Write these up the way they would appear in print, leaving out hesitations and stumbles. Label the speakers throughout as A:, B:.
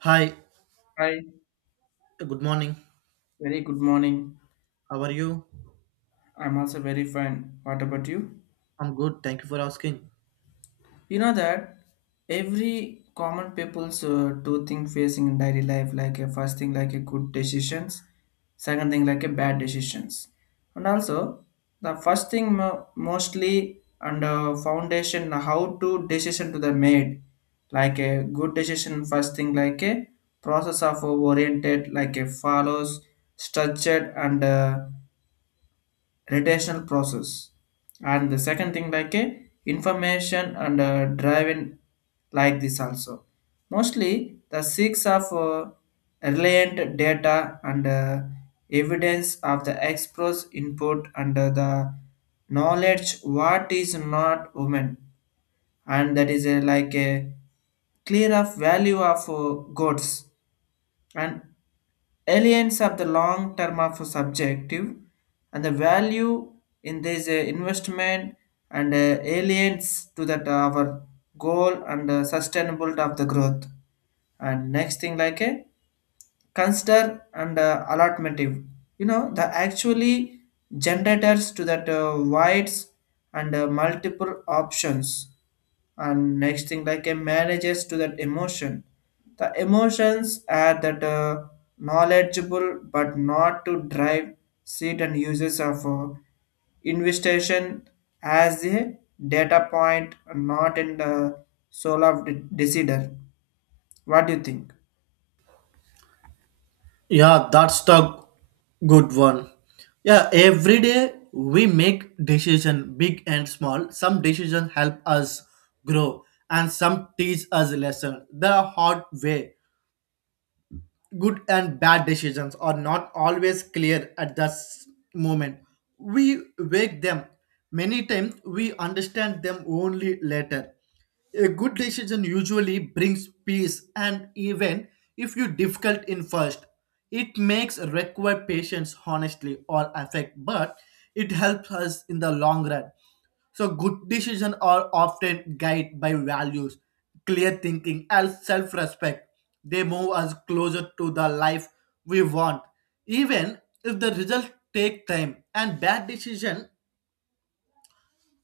A: Hi,
B: Hi,
A: good morning.
B: very good morning.
A: How are you?
B: I'm also very fine. What about you?
A: I'm good. Thank you for asking.
B: You know that every common people's two thing facing in daily life, like a first thing like a good decisions, second thing like a bad decisions, and also the first thing mostly and foundation how to decision to the made, like a good decision first thing like a process of oriented like a follows structured and retention process and the second thing like a information and driving like this also mostly the six of reliant data and evidence of the express input and the knowledge what is not human and that is a, like a clear of value of goods and Aliens of the long term of subjective and the value in this investment and aliens to that our goal and sustainable of the growth and next thing like a consider and allotmentive you know the actually generators to that wides and multiple options and next thing like a manages to that emotion the emotions are that knowledgeable but not to drive seat and uses of investigation as a data point not in the soul of the decider. What do you think?
A: Yeah, that's the good one. Yeah, every day we make decision big and small. Some decision help us grow, and some teach us lesson the hard way. Good and bad decisions are not always clear at the moment. We wake them. Many times we understand them only later. A good decision usually brings peace, and even if you difficult in first, it makes require patience, honestly, or affect, but it helps us in the long run. So good decisions are often guided by values, clear thinking, and self-respect. They move us closer to the life we want, even if the results take time. And bad decision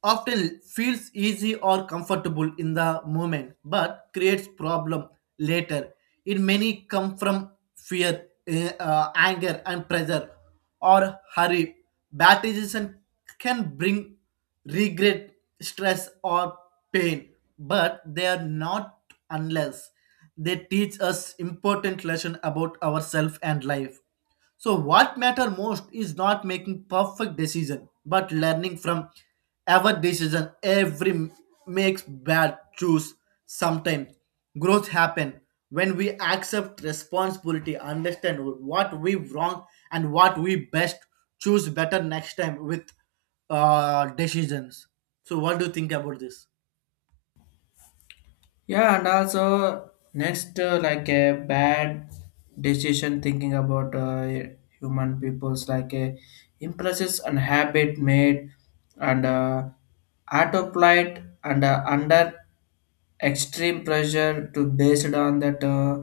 A: often feels easy or comfortable in the moment but creates problem later. It many come from fear anger and pressure or hurry. Bad decision can bring regret, stress, or pain, but they are not unless they teach us important lesson about ourselves and life. So what matter most is not making perfect decision, but learning from every decision. Makes bad choose sometimes. Growth happen when we accept responsibility, understand what we wrong and what we best, choose better next time with decisions. So what do you think about this?
B: Yeah, and also next, like a bad decision thinking about human peoples, like a impulses and habit made and autopilot and under extreme pressure to based on that uh,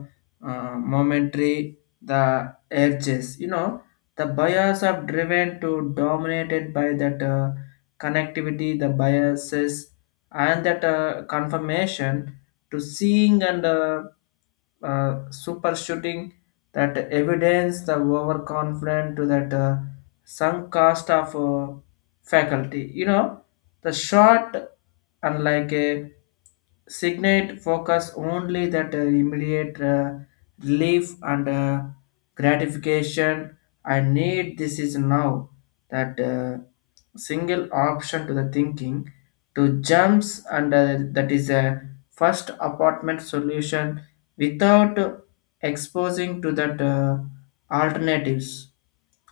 B: uh, momentary the edges. You know, the bias are driven to dominated by that connectivity, the biases, and that confirmation to seeing and super shooting that evidence the overconfident to that sunk cost of faculty, you know, the short unlike a signate focus only that immediate relief and gratification. I need this is now that single option to the thinking to jumps and that is a first apartment solution without exposing to that alternatives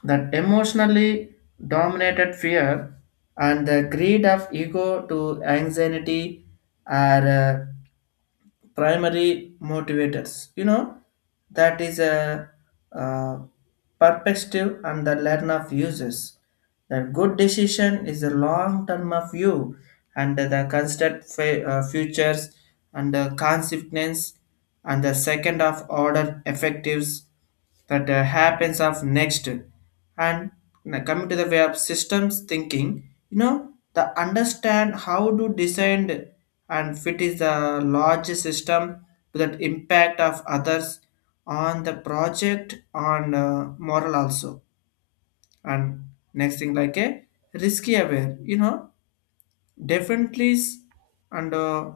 B: that emotionally dominated fear and the greed of ego to anxiety are primary motivators, you know, that is a, uh perspective and the learn of uses the good decision is a long term of view and the constant futures and the consequence and the second of order effectives that happens of next. And now coming to the way of systems thinking, you know, the understand how to design and fit is the large system to that impact of others on the project on moral also. And next thing like a risky aware, you know, definitely and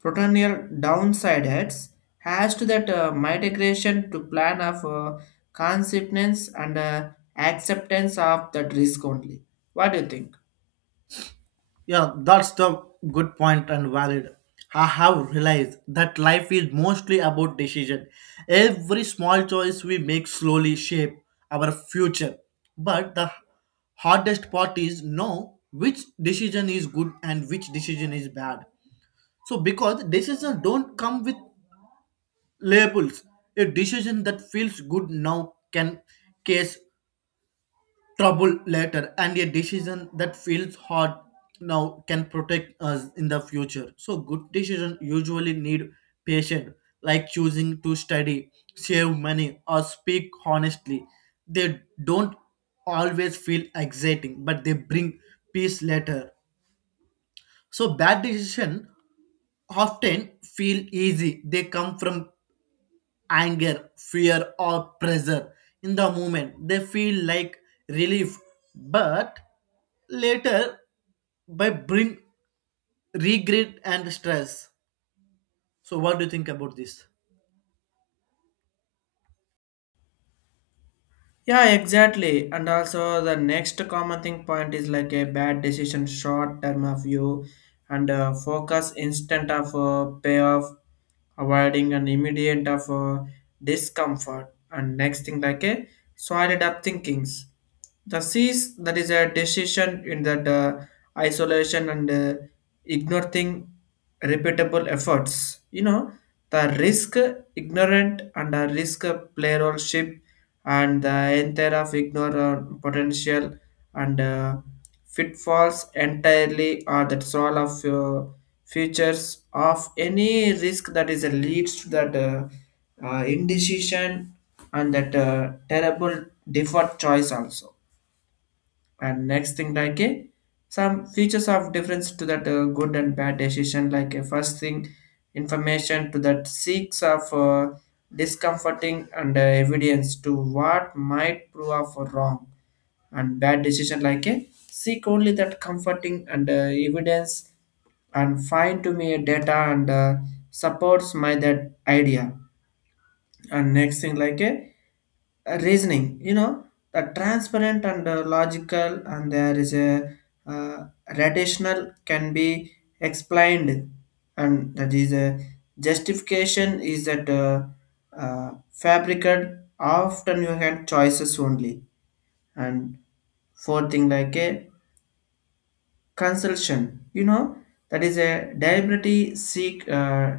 B: potential downside heads has to that mitigation to plan of consequence and acceptance of that risk only. What do you think?
A: Yeah, that's the good point and valid. I have realized that life is mostly about decision. Every small choice we make slowly shape our future. But the hardest part is know which decision is good and which decision is bad. So because decisions don't come with labels, a decision that feels good now can case trouble later, and a decision that feels hard now can protect us in the future. So good decisions usually need patience, like choosing to study, save money, or speak honestly. They don't always feel exciting, but they bring peace later. So bad decisions often feel easy. They come from anger, fear, or pressure. In the moment, they feel like relief, but later by bring regret and stress. So, what do you think about this?
B: Yeah, exactly. And also, the next common thing point is like a bad decision, short term of view, and focus instant of payoff, avoiding an immediate of discomfort. And next thing like a solid up thinkings. The C's that is a decision in that isolation and ignore thing repeatable efforts. You know the risk ignorant and a risk player and the entire of ignore potential and pitfalls entirely or that's all of features of any risk that is leads to that indecision and that terrible default choice also. And next thing like a some features of difference to that good and bad decision like a first thing information to that seeks of discomforting and evidence to what might prove of wrong, and bad decision like a seek only that comforting and evidence and find to me a data and supports my that idea. And next thing like a reasoning, you know, the transparent and logical and there is a uh, rational can be explained and that is a justification is that fabricated often you had choices only. And fourth thing like a consultation. You know, that is a diversity seek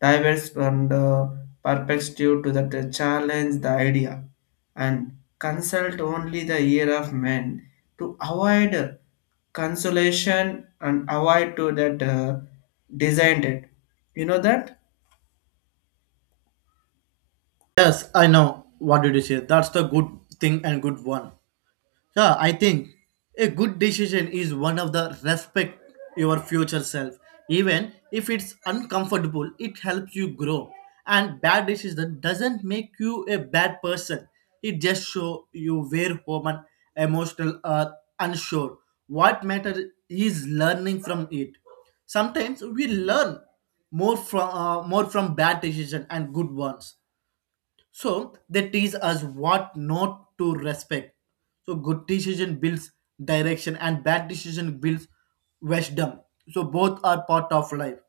B: diverse from the perspective to that challenge the idea and consult only the ear of men to avoid consolation and avoid to that designed it. You know that?
A: Yes, I know. What did you say? That's the good thing and good one. Yeah, I think a good decision is one of the respect your future self. Even if it's uncomfortable, it helps you grow. And bad decision doesn't make you a bad person. It just show you where human, emotional, or unsure. What matters is learning from it. Sometimes we learn more from bad decision and good ones. So they teach us what not to respect. So good decision builds direction, and bad decision builds wisdom. So both are part of life.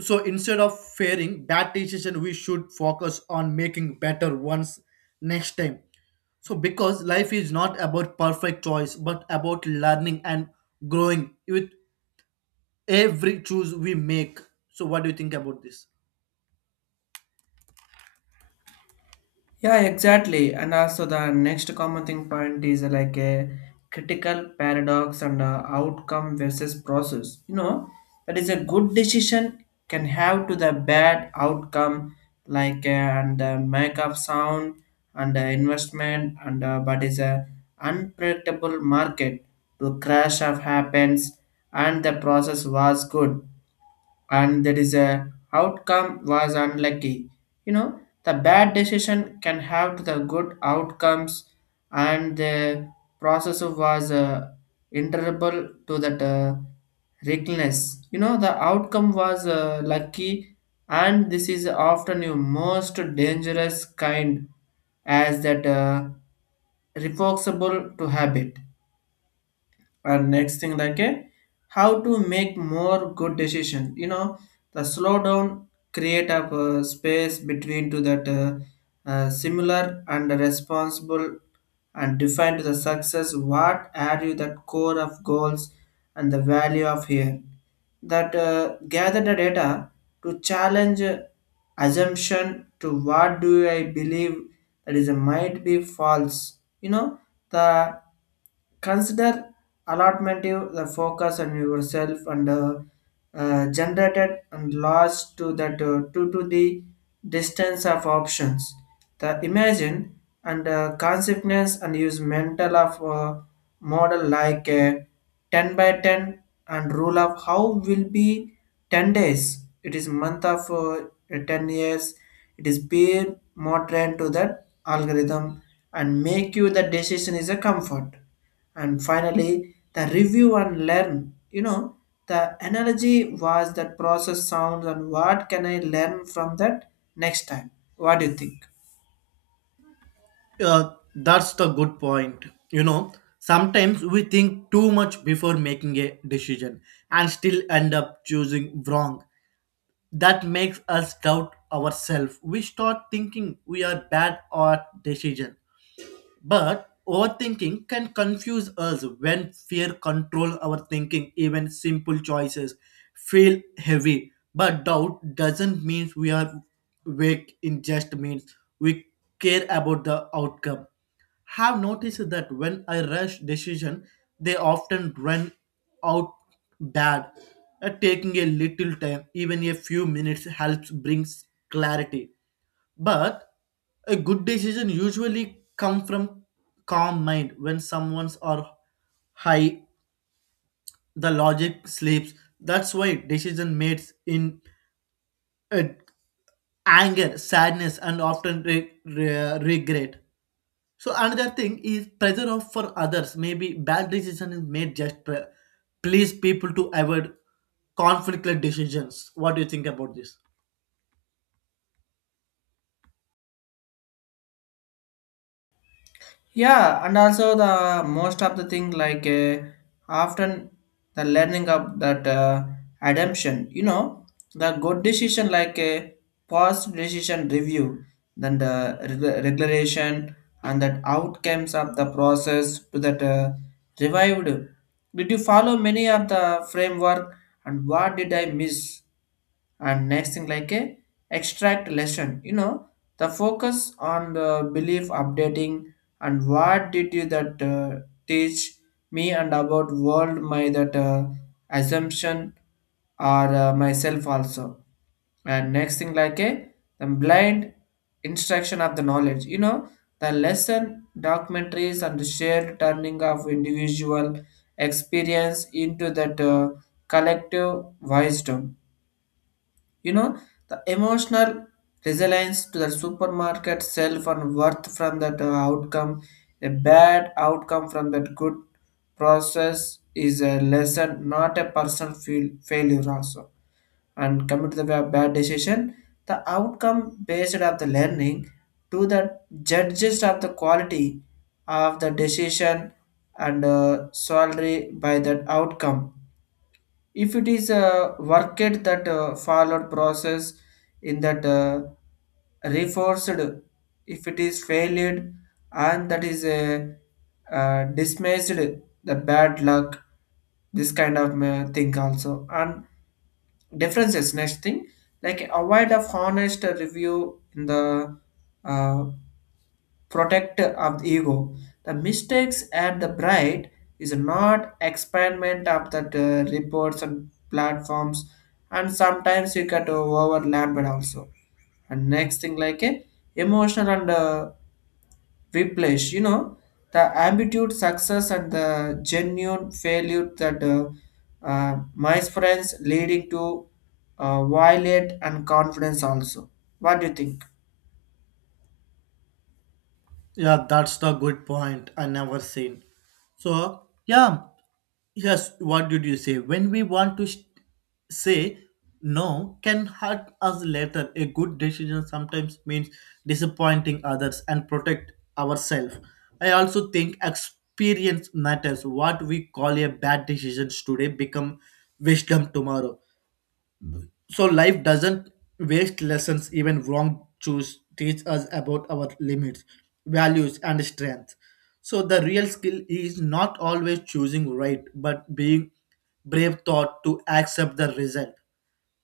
A: So instead of fearing bad decision, we should focus on making better ones next time. So because life is not about perfect choice, but about learning and growing with every choice we make. So what do you think about this?
B: Yeah, exactly. And also the next common thing point is like a critical paradox and outcome versus process. You know, that is a good decision can have to the bad outcome like and make up sound and investment and but is a unpredictable market to crash of happens and the process was good and there is a outcome was unlucky. You know the bad decision can have to the good outcomes and the process was interable to that reckless, you know, the outcome was lucky and this is often your most dangerous kind as that reversible to habit. And next thing like a how to make more good decision, you know, the slow down create up space between to that similar and responsible and define to the success what are you that core of goals and the value of here that gather the data to challenge assumption to what do I believe that is might be false, you know, the Consider allotmentive the focus on yourself and generated and lost to that due to the distance of options. The imagine and consequence and use mental of model like a 10 by 10 and rule of how will be 10 days it is month of 10 years it is peer more trained to that algorithm and make you the decision is a comfort. And finally the review and learn, you know, the analogy was that process sounds and what can I learn from that next time. What do you think?
A: That's the good point. You know, sometimes we think too much before making a decision and still end up choosing wrong. That makes us doubt ourselves. We start thinking we are bad at decision, but overthinking can confuse us when fear controls our thinking. Even simple choices feel heavy. But doubt doesn't mean we are weak. It just means we care about the outcome. Have noticed that when I rush decision, they often run out bad. Taking a little time, even a few minutes, helps brings clarity. But a good decision usually come from calm mind. When someone's are high, the logic sleeps. That's why decision made in uh, anger, sadness, and often regret. So another thing is pressure of for others. Maybe bad decision is made just please people to avoid conflicted decisions. What do you think about this?
B: Yeah, and also the most of the thing like often the learning of that ademption, you know, the good decision like a past decision review then the regulation and that outcomes of the process to that revived. Did you follow many of the framework and what did I miss? And next thing like a extract lesson, you know, the focus on the belief updating and what did you that teach me and about world my that assumption or myself also. And next thing like a the blind instruction of the knowledge, you know, the lesson documentaries and the shared turning of individual experience into that collective wisdom, you know, the emotional resilience to the supermarket self and worth from that outcome, a bad outcome from that good process is a lesson, not a personal failure also. And coming to the bad decision, the outcome based of the learning to the judges of the quality of the decision and salary by that outcome if it is worked that followed process in that reforced, if it is failed and that is dismissed the bad luck this kind of thing also. And differences next thing like avoid of honest review in the uh, protect of the ego. The mistakes and the pride is not experiment of the reports and platforms, and sometimes you get overlapped also. And next thing like a emotional and whiplash, you know, the ambiguous success and the genuine failure that my friends leading to violate and confidence also. What do you think?
A: Yeah, that's the good point, I never seen. So yeah. Yes, what did you say? When we want to sh- Say no can hurt us later. A good decision sometimes means disappointing others and protect ourselves. I also think experience matters. What we call a bad decision today become wisdom tomorrow. So life doesn't waste lessons. Even wrong choose teach us about our limits, values, and strength. So the real skill is not always choosing right, but being brave thought to accept the result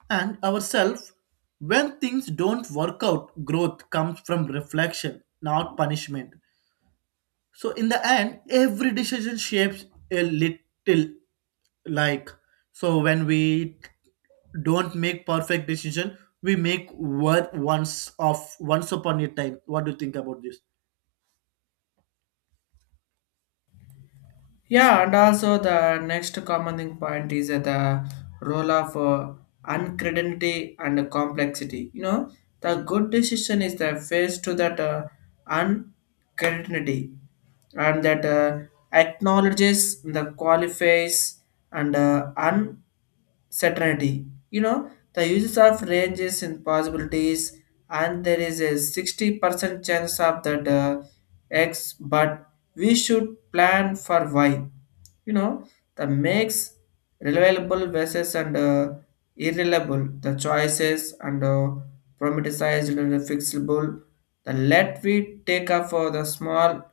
A: and ourselves. When things don't work out, growth comes from reflection, not punishment. So in the end, every decision shapes a little, like, so when we don't make perfect decision, we make one once of once upon a time. What do you think about this?
B: Yeah, and also the next common thing point is the role of uncertainty and complexity. You know, the good decision is the face to that uncertainty and that acknowledges the qualifies and certainty. You know, the uses of ranges and possibilities, and there is a 60% chance of that X, but we should plan for Y. You know, the makes reliable versus and irreliable, the choices and problematized and fixable. The let we take up for the small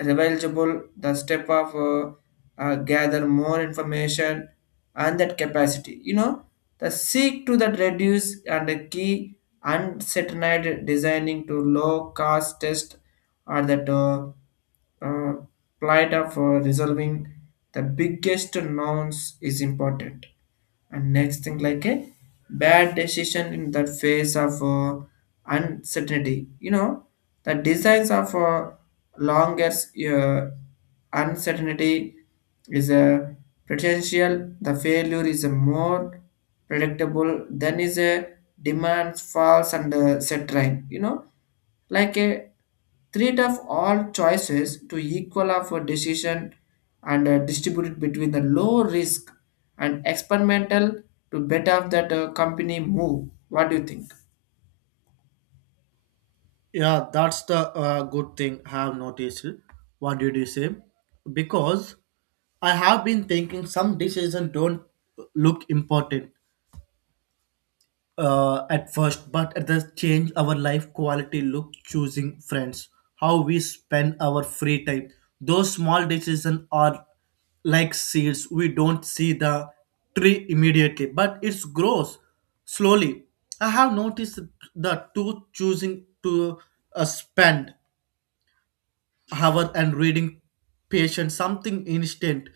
B: Revealable the step of gather more information and that capacity, you know, the seek to that reduce and the key uncertainty designing to low cost test are that uh, plight of resolving the biggest nouns is important. And next thing like a bad decision in the face of uncertainty, you know, the designs of longer uh, uncertainty is a potential the failure is a more predictable than is a demands false and set right, you know, like a treat of all choices to equal of a decision and distribute between the low risk and experimental to better that company move. What do you think?
A: Yeah, that's the good thing I have noticed. What did you say? Because I have been thinking some decisions don't look important at first, but at the change our life quality, look, choosing friends, how we spend our free time. Those small decisions are like seeds. We don't see the tree immediately, but it grows slowly. I have noticed that too. Choosing to spend hour and reading patient something instant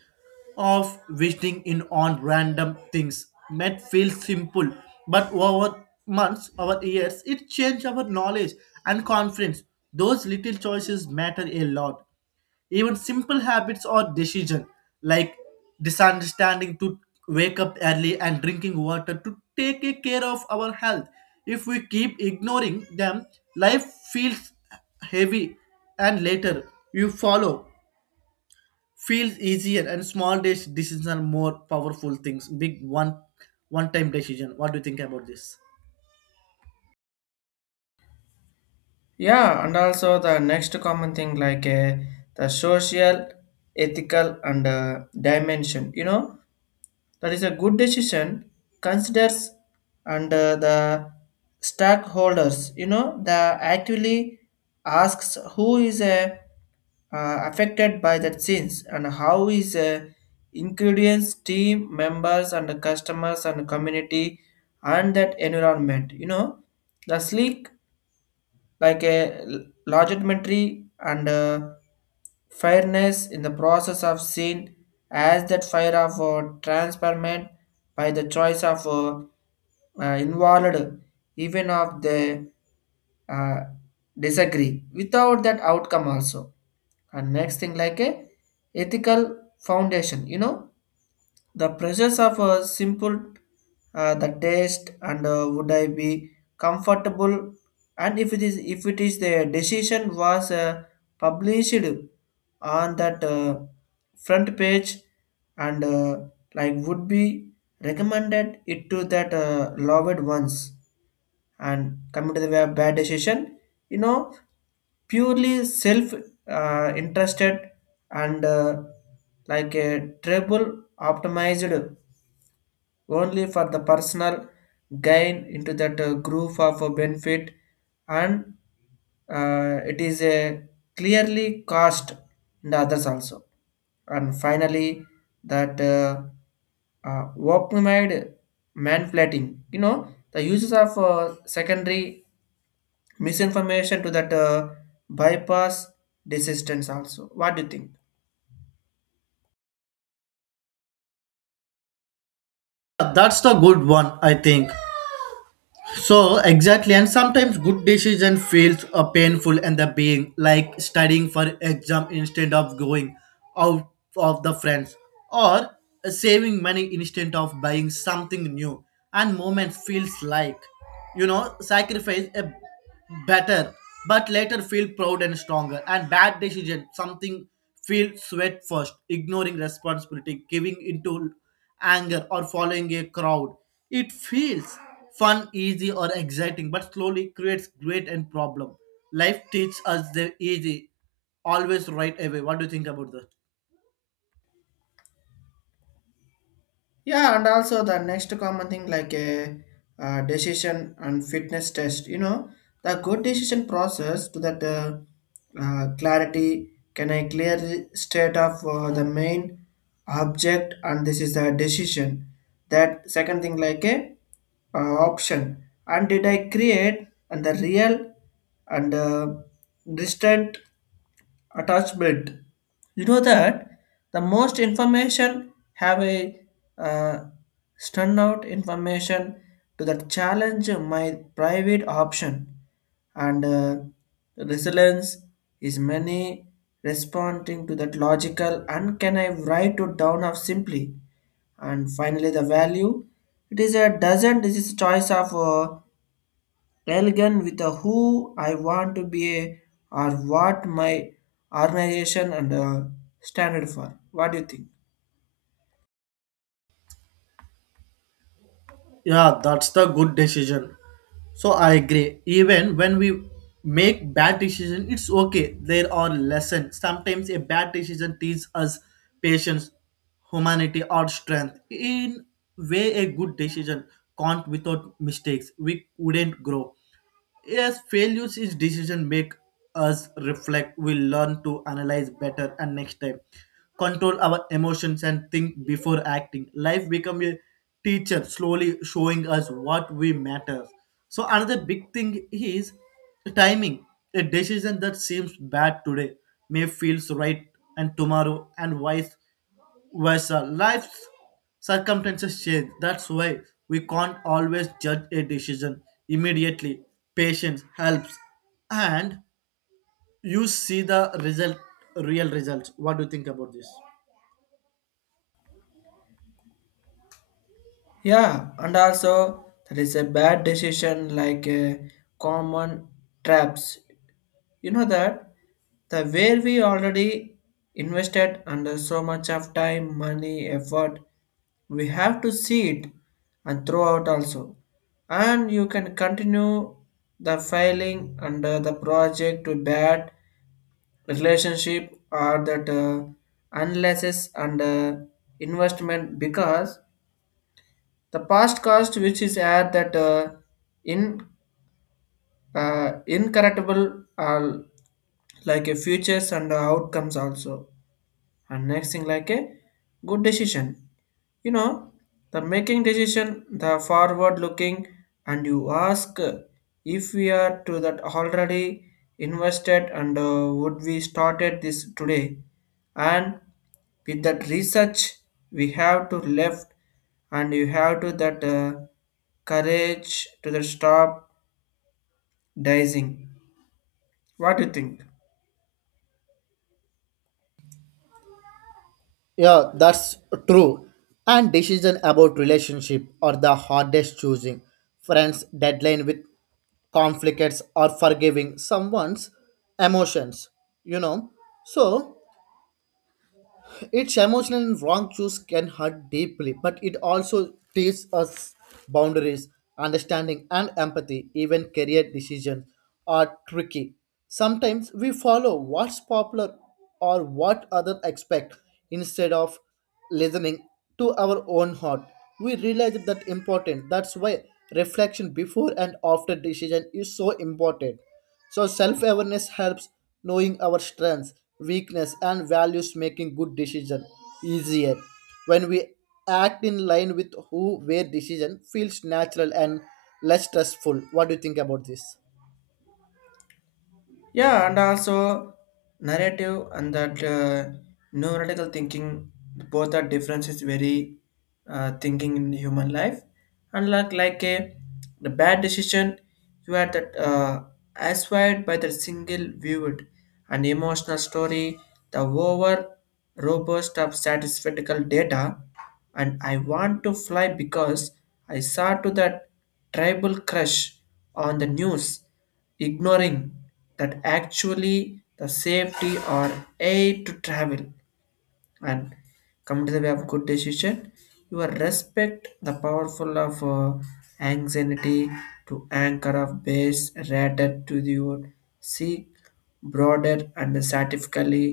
A: of visiting in on random things might feel simple, but over months, over years, it changed our knowledge and confidence. Those little choices matter a lot. Even simple habits or decision, like misunderstanding to wake up early and drinking water to take a care of our health, if we keep ignoring them, life feels heavy, and later you follow feels easier. And small days decisions are more powerful things big one, one time decision. What do you think about this?
B: Yeah, and also the next common thing like the social, ethical, and dimension. You know, that is a good decision considers and the stakeholders, you know, the actually asks who is a affected by that sins, and how is ingredients, team members, and the customers, and the community, and that environment, you know, the sleek like a legitimacy and fairness in the process of seen as that fire of transparent by the choice of involved, even of the uh, disagree without that outcome also. And next thing like a ethical foundation, you know, the process of a simple, the taste, and would I be comfortable, and if it is the decision was published on that front page, and like would be recommended it to that loved ones. And coming to the way of bad decision, you know, purely self interested, and like a treble optimized only for the personal gain into that group of benefit. And it is a clearly cost in the others also. And finally that work manipulating, you know, the uses of secondary misinformation to that bypass resistance also. What do you think?
A: Yeah, that's the good one, I think. So exactly, and sometimes good decision feels painful. And the being like studying for exam instead of going out of the friends, or saving money instead of buying something new. And moment feels like, you know, sacrifice a better, but later feel proud and stronger. And bad decision something feel sweat first, ignoring responsibility, giving into anger, or following a crowd. It feels fun, easy, or exciting, but slowly creates great and problem. Life teaches us the easy always right away. What do you think about that?
B: Yeah, and also the next common thing like a decision and fitness test. You know, the good decision process to that clarity, can I clearly state of the main object, and this is the decision. That second thing like a uh, option, and did I create, and the real and distant attachment, you know that the most information have a uh, stun out information to the challenge my private option, and resilience is many responding to that logical, and can I write it down of simply. And finally the value, it is a dozen, this is choice of Railgun with a, who I want to be a, or what my organization and standard for. What do you think?
A: Yeah, that's the good decision. So I agree. Even when we make bad decision, it's okay. There are lessons. Sometimes a bad decision teaches us patience, humanity, or strength. In way, a good decision can't without mistakes. We wouldn't grow. Yes, failures is decision make us reflect. We learn to analyze better, and next time control our emotions and think before acting. Life become a teacher, slowly showing us what we matter. So another big thing is timing. A decision that seems bad today may feels right and tomorrow and vice. Whereas life's circumstances change. That's why we can't always judge a decision immediately. Patience helps, and you see the result, real results. What do you think about this?
B: Yeah, and also that is a bad decision like common traps. You know that the where we already invested under so much of time, money, effort, we have to see it and throw out also. And you can continue the filing under the project to bad relationship, or that analysis and investment, because the past cost, which is at that in incorrectable are like a futures and outcomes also. And next thing like a good decision, you know, the making decision, the forward looking, and you ask if we are to that already invested, and would we started this today, and with that research we have to left, and you have to that courage to the stop dicing. What do you think?
A: Yeah, that's true. And decision about relationship are the hardest choosing. Friends, deadline with conflicts, or forgiving someone's emotions, you know. So its emotional, and wrong choice can hurt deeply, but it also teaches us boundaries, understanding, and empathy. Even career decisions are tricky. Sometimes we follow what's popular or what others expect instead of listening to our own heart. We realize that important. That's why reflection before and after decision is so important. So self-awareness helps. Knowing our strengths, weakness, and values making good decision easier. When we act in line with who, where decision feels natural and less stressful. What do you think about this?
B: Yeah, and also narrative and that neurological thinking, both are difference is very thinking in human life. And like a the bad decision, you are that acquired by the single viewed and emotional story, the over robust of statistical data. And I want to fly because I saw to that tribal crush on the news, ignoring that actually the safety or aid to travel. And come to the way of good decision, you will respect the powerful of anxiety to anchor of base rather to your seek broader and scientifically,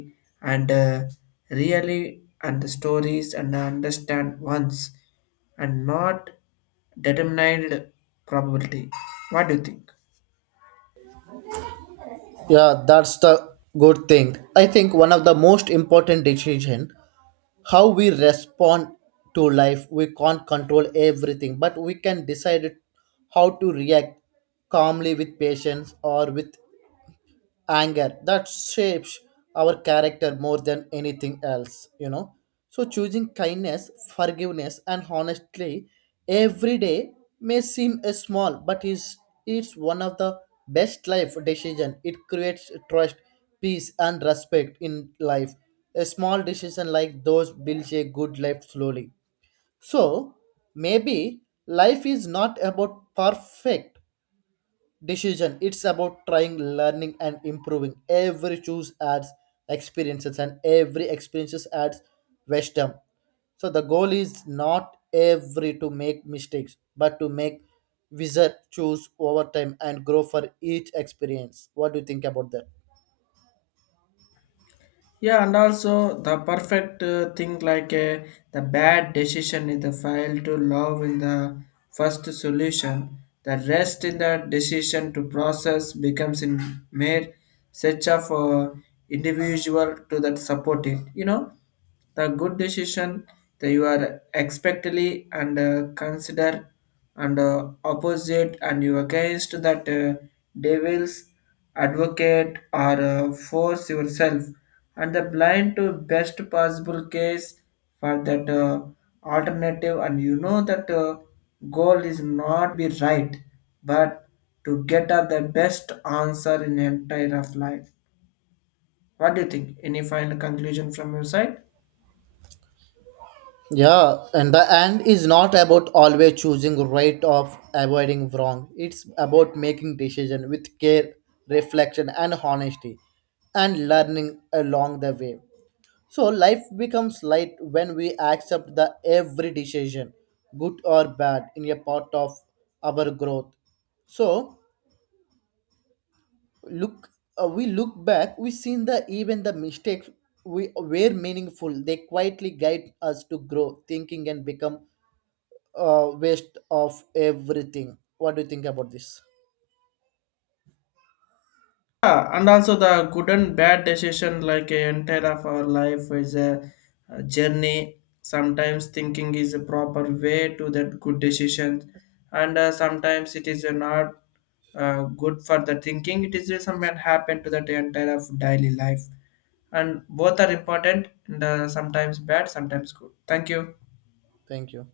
B: and really, and the stories and understand once, and not determined probability. What do you think?
A: Yeah, that's the good thing. I think one of the most important decision how we respond to life. We can't control everything, but we can decide how to react, calmly with patience or with anger. That shapes our character more than anything else, you know. So choosing kindness, forgiveness, and honestly every day may seem a small, but is it's one of the best life decision. It creates trust, peace, and respect in life. A small decision like those builds a good life slowly. So maybe life is not about perfect decision. It's about trying, learning, and improving. Every choose adds experiences, and every experiences adds wisdom. So the goal is not every to make mistakes, but to make wizard choose over time and grow for each experience. What do you think about that?
B: Yeah, and also the perfect thing like the bad decision in the file to love in the first solution. The rest in the decision to process becomes in mere such of individual to that support it. You know, the good decision that you are expectedly and consider and opposite, and you against that devils advocate or force yourself, and the blind to best possible case for that alternative. And you know that goal is not be right, but to get at the best answer in entire of life. What do you think? Any final conclusion from your side?
A: Yeah, and the end is not about always choosing right of avoiding wrong. It's about making decision with care, reflection, and honesty, and learning along the way. So life becomes light when we accept the every decision, good or bad, in a part of our growth. So look, we look back, we seen the even the mistakes we were meaningful. They quietly guide us to grow, thinking, and become waste of everything. What do you think about this?
B: Yeah, and also the good and bad decision, like a entire of our life, is a journey. Sometimes thinking is a proper way to that good decision, and sometimes it is not good for the thinking. It is something happen to that entire of daily life, and both are important. And sometimes bad, sometimes good. Thank you.
A: Thank you.